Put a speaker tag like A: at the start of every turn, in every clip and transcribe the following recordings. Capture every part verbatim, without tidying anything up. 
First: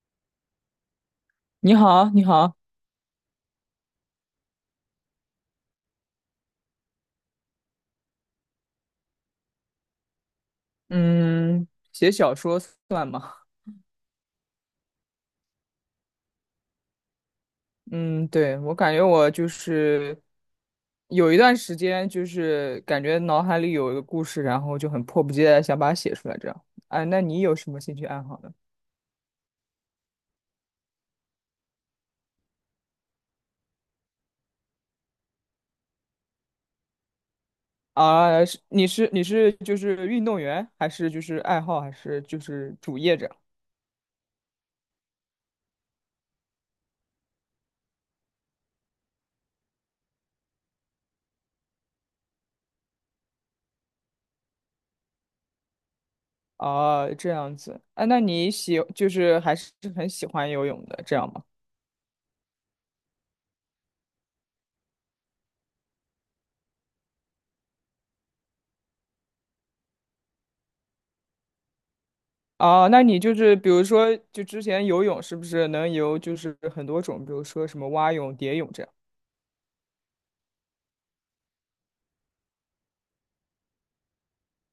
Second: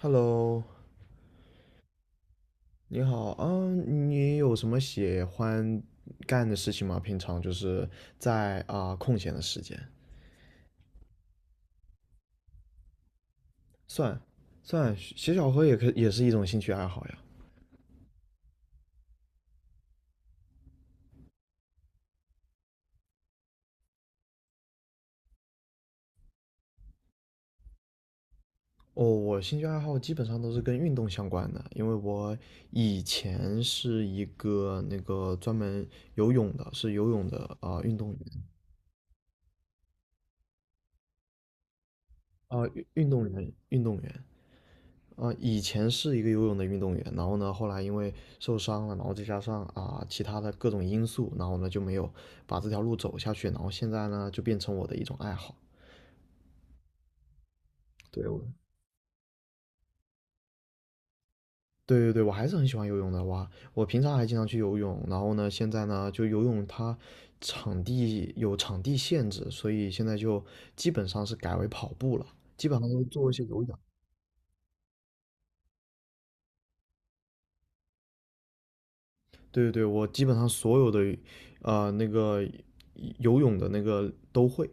A: Hello，
B: 你好，你好，
A: 你好啊，你有什么喜欢干的事情吗？平常就是在啊、空闲的时间，
B: 嗯，写小说算吗？
A: 算算写小说也可也是一种兴趣爱好呀。
B: 嗯，对，我感觉我就是有一段时间，就是感觉脑海里有一个故事，然后就很迫不及待地想把它写出来，这样。啊，那你有什么兴趣爱好呢？
A: 哦，我兴趣爱好基本上都是跟运动相关的，因为我以前是一个那个专门游泳的，是游泳的啊、运动员
B: 啊，是你是你是就是运动员，还是就是爱好，还是就
A: 啊、
B: 是
A: 运
B: 主
A: 运
B: 业
A: 动
B: 这样？
A: 员运动员。啊，以前是一个游泳的运动员，然后呢，后来因为受伤了，然后再加上啊、其他的各种因素，然后呢就没有把这条路走下去，然后现在呢就变成我的一种爱好。
B: 啊，这样子。啊，那
A: 对，我
B: 你喜就是还是很喜欢游泳的，这样吗？
A: 对对对，我还是很喜欢游泳的哇！我平常还经常去游泳，然后呢，现在呢就游泳它场地有场地限制，所以现在就基本上是改为跑步了，基本上
B: 啊，
A: 都
B: 那你
A: 做一
B: 就
A: 些
B: 是
A: 有
B: 比
A: 氧。
B: 如说，就之前游泳是不是能游就是很多种，比如说什么蛙泳、蝶泳这样
A: 对对对，我基本上所有的呃那个游泳的那个都会。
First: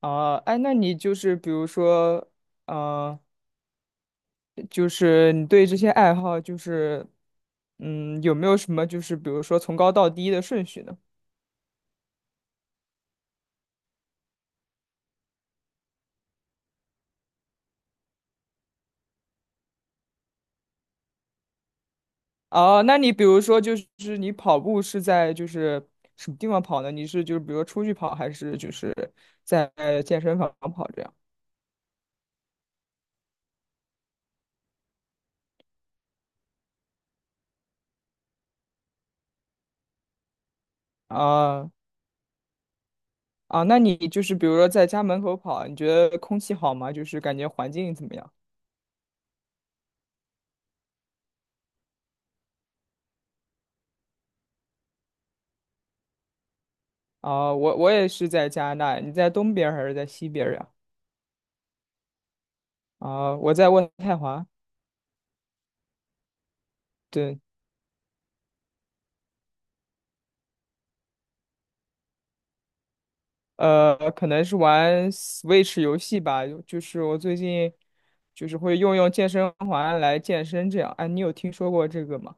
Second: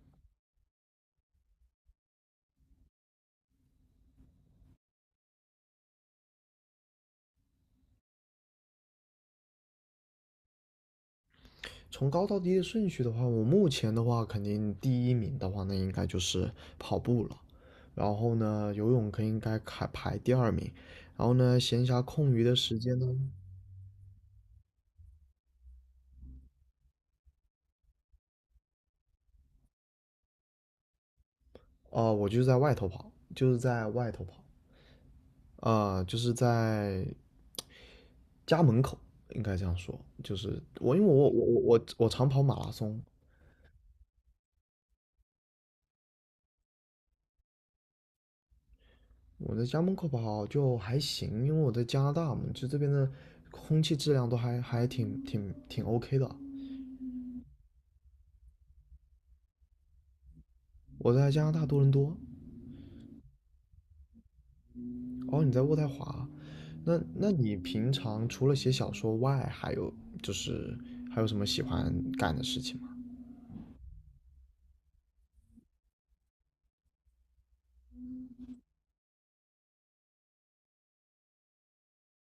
B: 啊？哎，那你就是比如说，嗯，就是你对这些爱好就是，嗯，有没有什么就是比如说从高到低的顺序呢？
A: 从高到低的顺序的话，我目前的话，肯定第一名的话，那应该就是跑步了。然后呢，游泳可应该排排第二名。然后呢，闲暇空余的时
B: 哦，那
A: 间呢，
B: 你比如说就是你跑步是在就是什么地方跑呢？你是就是比如说出去跑，还是就是在健身房跑这样
A: 呃，我就是在外头跑，就是在外头跑，呃，就是在家门口，应该这样说。就是我，因为我我我
B: 啊？哦
A: 我我常跑马拉松，
B: 啊，那你就是比如说在家门口跑，你觉得空气好吗？就是感觉环境怎么样？
A: 我在家门口跑就还行，因为我在加拿大嘛，就这边的空气质量都还还挺挺挺 O K 的。
B: 啊，我我也是在加拿大，你在东边儿还是在西边儿呀？
A: 我在加拿大多伦多，
B: 啊，我在渥太华，
A: 哦，你在渥太华，那那
B: 对，
A: 你平常除了写小说外，还有就是还有什么喜欢干的事情吗？
B: 呃，可能是玩 Switch 游戏吧，就就是我最近就是会用用健身环来健身这样。哎，你有听说过这个吗？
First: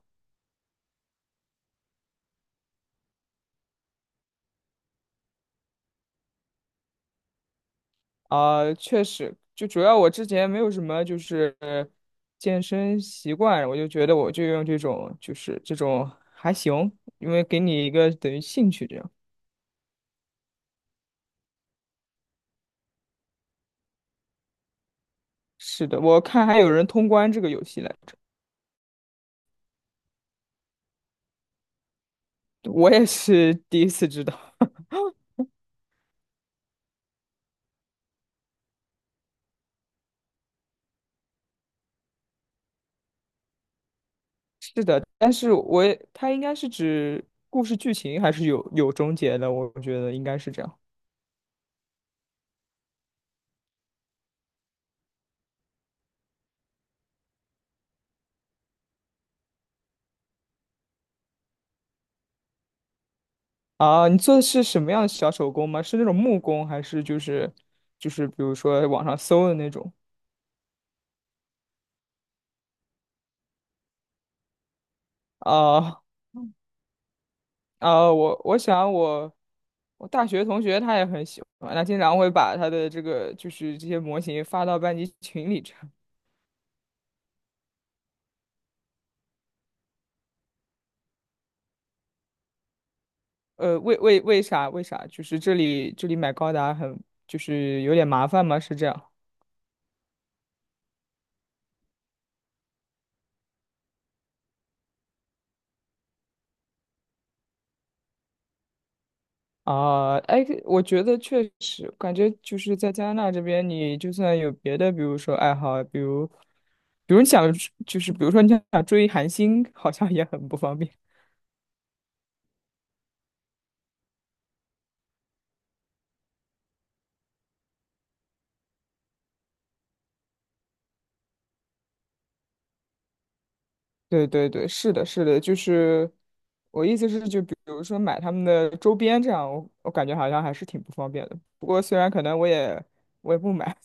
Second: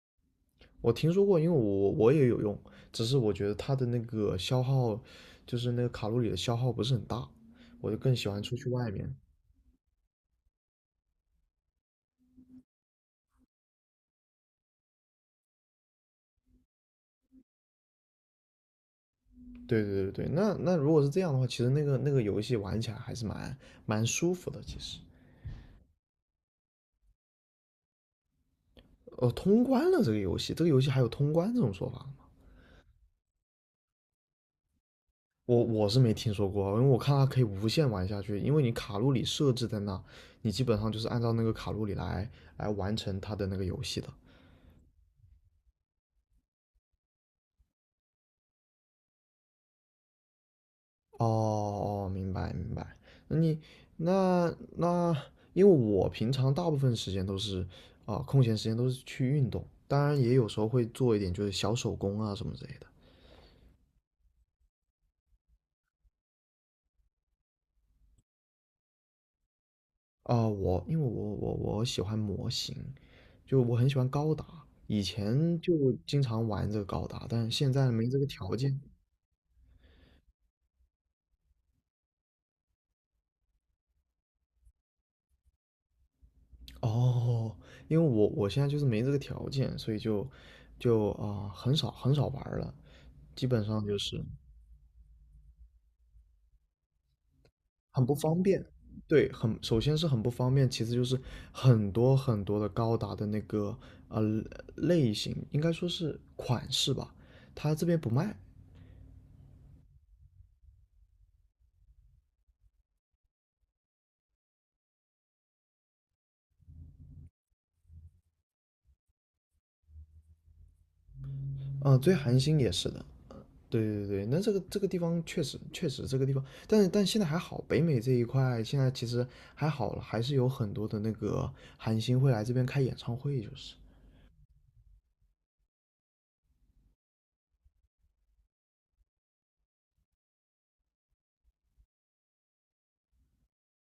A: 我听说过，因为我我也有用，只是我觉得它的那个消耗，就是那个卡路里的消耗不是很大，我就更喜欢出去
B: 啊，
A: 外
B: 确
A: 面。
B: 实，就主要我之前没有什么就是健身习惯，我就觉得我就用这种就是这种还行，因为给你一个等于兴趣这样。
A: 对对对对，那那如果是这样的话，其实那个那个游戏玩起来还是蛮蛮舒服的，其实。
B: 是的，我看还有人通关这个游戏来
A: 哦，通关了这个游戏，这个游戏还有通关这种说法。
B: 着，我也是 第一次知道。
A: 我我是没听说过啊，因为我看它可以无限玩下去，因为你卡路里设置在那，你基本上就是按照那个卡路里来来完成它的那个游戏的。
B: 是的，但是我也它应该是指故事剧情还是有有终结的，我觉得应该是这样。
A: 哦哦，明白明白。那你那那，因为我平常大部分时间都是啊、空闲时间都是去运动，当然也有时候会做一点就是小手工啊什么之类的。
B: 啊，你做的是什么样的小手工吗？是那种木工，还是就是就是比如说网上搜的那种？
A: 啊、我因为我我我喜欢模型，就我很喜欢高达，以前就
B: 啊
A: 经常玩这个高达，但现在没
B: 啊，
A: 这个
B: 我
A: 条
B: 我
A: 件。
B: 想我我大学同学他也很喜欢，他经常会把他的这个就是这些模型发到班级群里这样
A: 哦，因为我我现在就是没这个条件，所以就就啊、呃很少很少玩儿了，基本
B: 呃，
A: 上
B: 为
A: 就
B: 为
A: 是
B: 为啥为啥？就是这里这里买高达很就是有
A: 很
B: 点
A: 不
B: 麻
A: 方
B: 烦吗？
A: 便。
B: 是这样
A: 对，很首先是很不方便，其次就是很多很多的高达的那个呃类型，应该说是款式吧，它这边不卖。
B: 啊？哎，我觉得确实感觉就是在加拿大这边，你就算有别的，比如说爱好，比如比如你想就是比如说你想追韩星，好像也很不方便。
A: 啊、最寒星也是的。对对对，那这个这个地方确实确实这个地方，但是但现在还好，北美这一块现在其实还好了，还是有很多的那个韩星会来这边开演唱会，就是。
B: 对对对，是的，是的，就是我意思是，就比如说买他们的周边这样，我我感觉好像还是挺不方便的。不过虽然可能我也我也不买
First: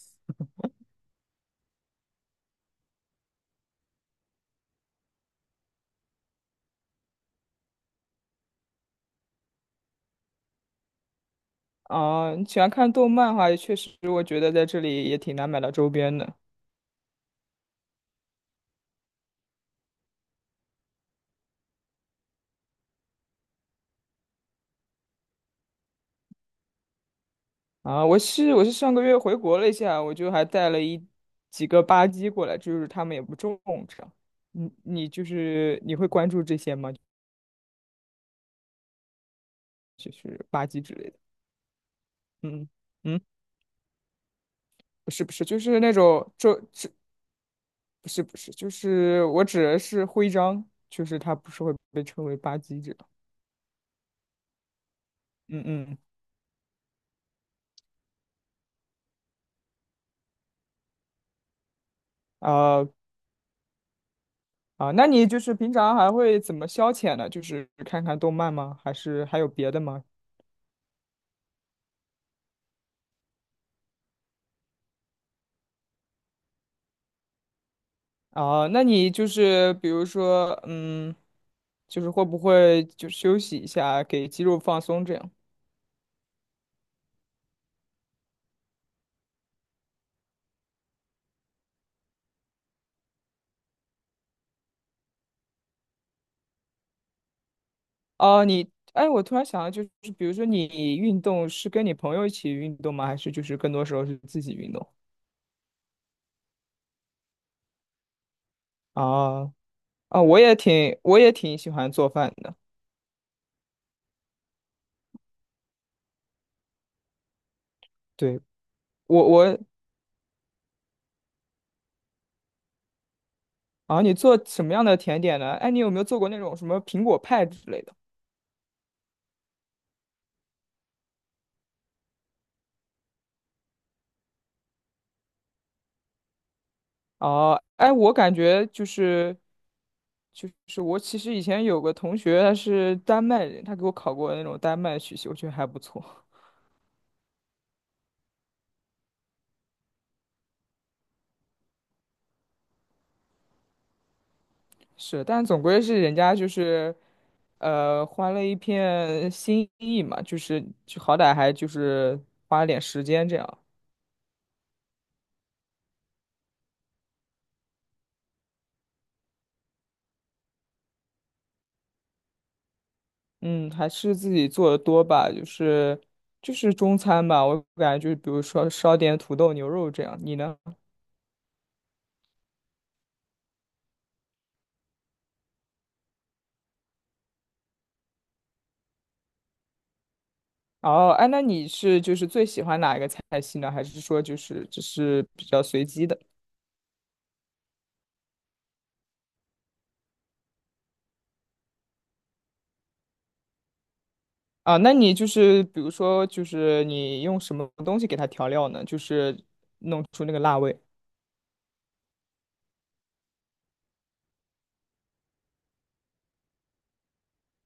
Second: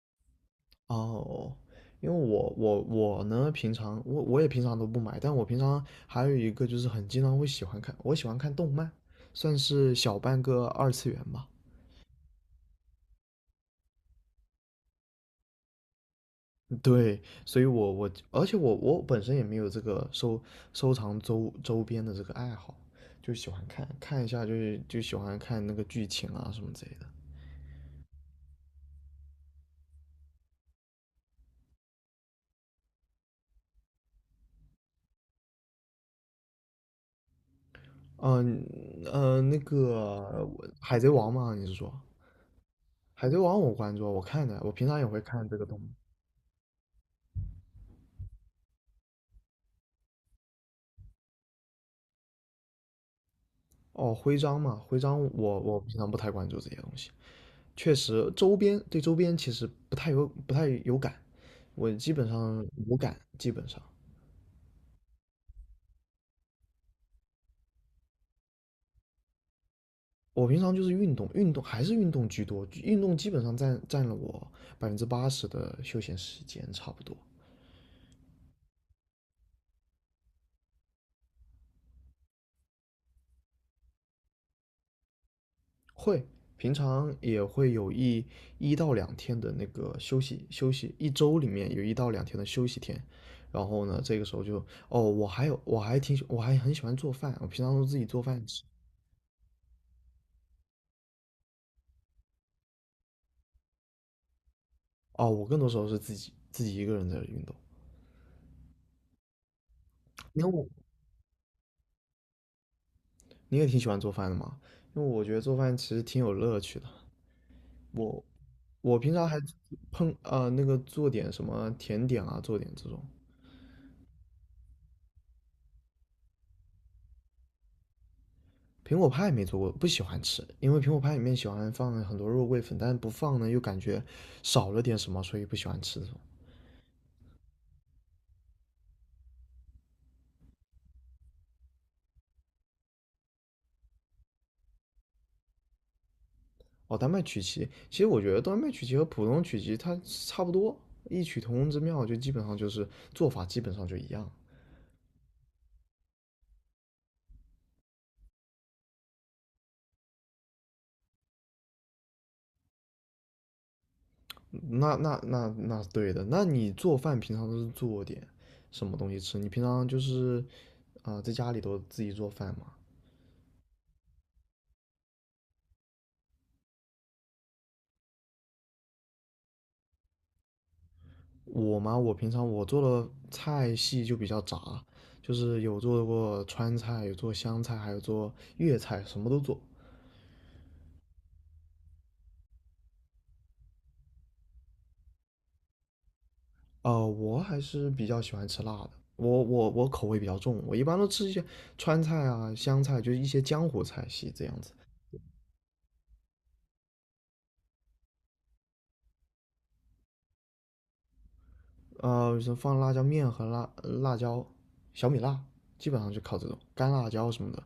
A: 哦，因为我我我呢，平常我我也平常都不买，但我平常还有一个就是很经常会喜欢看，我喜欢看动漫，算是小半个二次元吧。
B: 啊，你喜欢看动漫的话，确实我觉得在这里也挺难买到周边的
A: 对，所以我我而且我我本身也没有这个收收藏周周边的这个爱好，就喜欢看看一下，就是就喜欢看那个剧情啊什么之类的。
B: 啊。我是我是上个月回国了一下，我就还带了一几个吧唧过来，就是他们也不重这样你你就是你会关注这些吗？
A: 嗯呃，那
B: 就
A: 个
B: 是吧
A: 我
B: 唧之
A: 海贼
B: 类的，
A: 王嘛，你是说
B: 嗯嗯。
A: 海贼王我关注啊，我看的，我平常也
B: 不
A: 会
B: 是不是，
A: 看这
B: 就
A: 个
B: 是
A: 动漫。
B: 那种周不是不是，就是我指的是徽章，就是它不是会被称为吧唧这样。
A: 哦，徽章嘛，徽章我
B: 嗯
A: 我平
B: 嗯，
A: 常不太关注这些东西，确实周边对周边其实不太有不太有感，我基本上
B: 啊
A: 无感，基本上
B: 啊，那你就是平常还会怎么消遣呢？就是看看动漫吗？还是还有别的吗？
A: 我平常就是运动，运动还是运动居多，运动基本上占占了我百分之八十的休闲时间差不多，
B: 啊，那你就是比如说，嗯，就是会不会就休息一下，给肌肉放松这样？
A: 会平常也会有一一到两天的那个休息休息，一周里面有一到两天的休息天，然后呢，这个时候就哦，我还有我还挺喜我还很喜欢做饭，我平常都自己做饭
B: 哦，
A: 吃。
B: 你，哎，我突然想到，就是比如说你运动是跟你朋友一起运动吗？还是就是更多时候是自己运动？
A: 哦，我更多时候是自己自己一个人在运动，
B: 啊啊，我
A: 因为
B: 也
A: 我
B: 挺我也挺喜欢做饭的。
A: 你也挺喜欢做饭的嘛，因为我觉得做饭其实挺有乐趣的。我
B: 对，
A: 我平常
B: 我
A: 还
B: 我
A: 碰呃那个做点什么甜点啊，做点这种
B: 啊，你做什么样的甜点呢？哎，你有没有做过那种什么苹果派之类的？
A: 苹果派没做过，不喜欢吃，因为苹果派里面喜欢放很多肉桂粉，但是不放呢又感觉少了点什么，所以不喜欢吃这种。
B: 哦，哎，我感觉就是就是我其实以前有个同学，他是丹麦人，他给我考过那种丹麦曲奇，我觉得还不错。
A: 哦，丹麦曲奇，其实我觉得丹麦曲奇和普通曲奇它差不多，异曲同工之妙，就基本上就是做法基本上就一样。
B: 是，但总归是人家就是呃花了一片心意嘛，就是就好歹还就是花了点时间这样。
A: 那那那那是对的。那你做饭平常都是做点什么东西吃？你平常就是啊、呃在家里都自己做饭吗？
B: 嗯，还是自己做的多吧，就是就是中餐吧，我感觉就是比如说烧点土豆牛肉这样。你呢？
A: 我嘛，我平常我做的菜系就比较杂，就是有做过川菜，有做湘菜，还有做粤菜，什么都做。
B: 哦，哎，那你是就是最喜欢哪一个菜系呢？还是说就是只是比较随机的
A: 呃，我还是比较喜欢吃辣的，我我我口味比较重，我一般都吃一些川菜啊、湘菜，就是一些江湖菜系这样子。
B: 啊？那你就是比如说就是你用什么东西给它调料呢？就是弄出那个辣味。
A: 呃，是放辣椒面和辣辣椒、小米辣，基本上就靠这种干辣椒什么的。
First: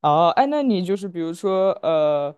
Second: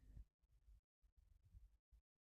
B: 哦，哎，那你就是比如说，呃，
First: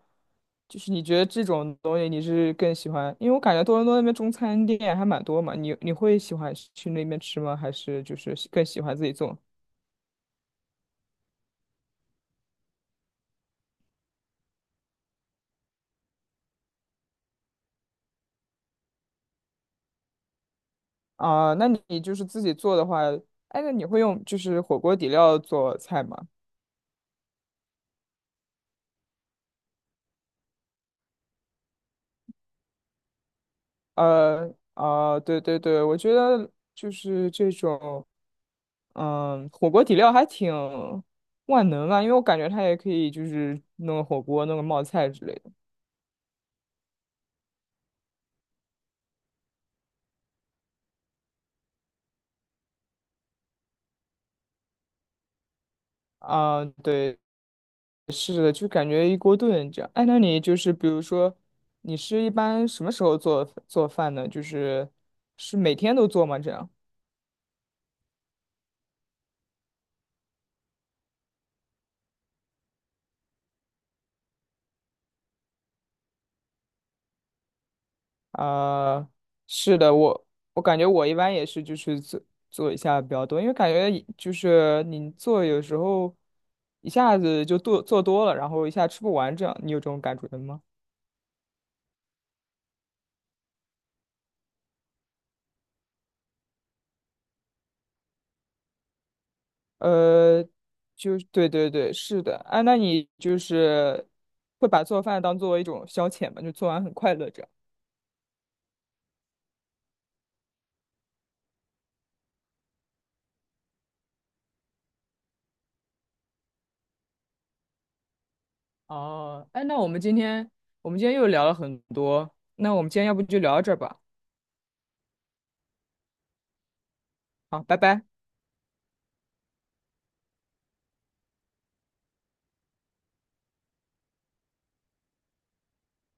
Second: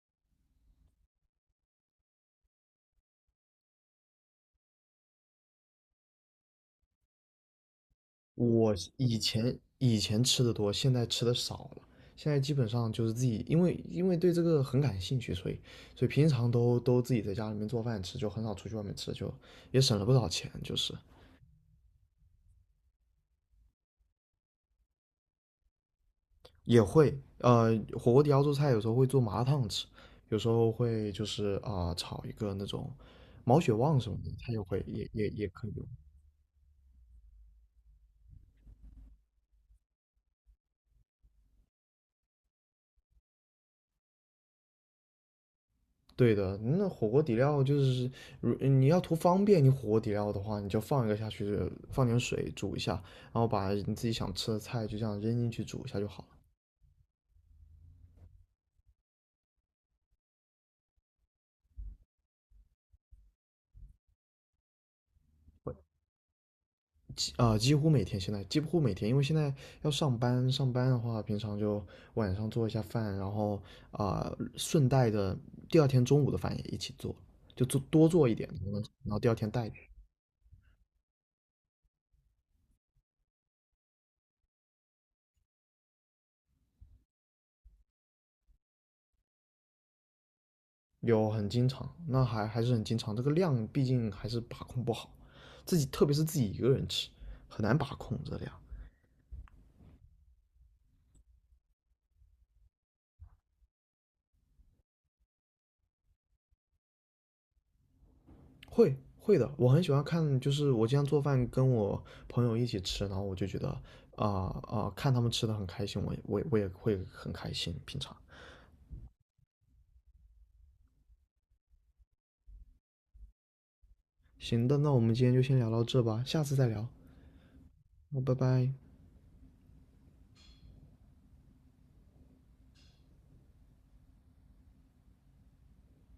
B: 就是你觉得这种东西你是更喜欢？因为我感觉多伦多那边中餐店还蛮多嘛，你你会喜欢去那边吃吗？还是就是喜更
A: 我
B: 喜欢自己
A: 以
B: 做？
A: 前以前吃的多，现在吃的少了。现在基本上就是自己，因为因为对这个很感兴趣，所以所以平常都都自己在家里面做饭吃，就很少出去外面吃，就也省了不少钱。就是
B: 啊、那你就是自己做的话，哎，那你会用就是火锅底料做菜吗？
A: 也会呃，火锅底料做菜有时候会做麻辣烫吃，有时候会就是啊、呃炒一个那种毛血旺什么的，它
B: 呃，
A: 也会也
B: 啊、
A: 也
B: 对
A: 也
B: 对
A: 可以
B: 对，
A: 用。
B: 我觉得就是这种，嗯，火锅底料还挺万能啊，因为我感觉它也可以就是弄个火锅、弄个冒菜之类的。
A: 对的，那火锅底料就是，如你要图方便，你火锅底料的话，你就放一个下去，放点水煮一下，然后把你自己想吃的菜就这样扔进去煮一下就好了。
B: 啊、对是的，就感觉一锅炖这样。哎，那你就是比如说，你是一般什么时候做做饭呢？就是是每天都做吗？这样？
A: 几啊、几乎每天现在几乎每天，因为现在要上班，上班的话，平常就晚上做一下饭，然后啊、顺带的第二天中午的饭也一起做，就做多做一点，然后
B: 啊、
A: 然后第二天带着
B: 是的，我我感觉我一般也是就是做做一下比较多，因为感觉一就是你做有时候一下子就做做多了，然后一下吃不完这样，你有这种感觉吗？
A: 有很经常，那还还是很经常。这个量毕竟还是把控不好，自己特别是自己一个人吃，很难把控这量。
B: 呃，就是对对对，是的。哎、那你就是会把做饭当做一种消遣吗？就做完很快乐这样。
A: 会会的，我很喜欢看，就是我经常做饭跟我朋友一起吃，然后我就觉得啊啊、呃呃看他们吃的很开心，我也我也我也会很开心。平常
B: 哦，哎，那我们今天我们今天又聊了很多，那我们今天要不就聊到这儿吧？
A: 行的，那我们今天就先聊到这吧，下次再聊，
B: 好，拜拜。
A: 拜拜。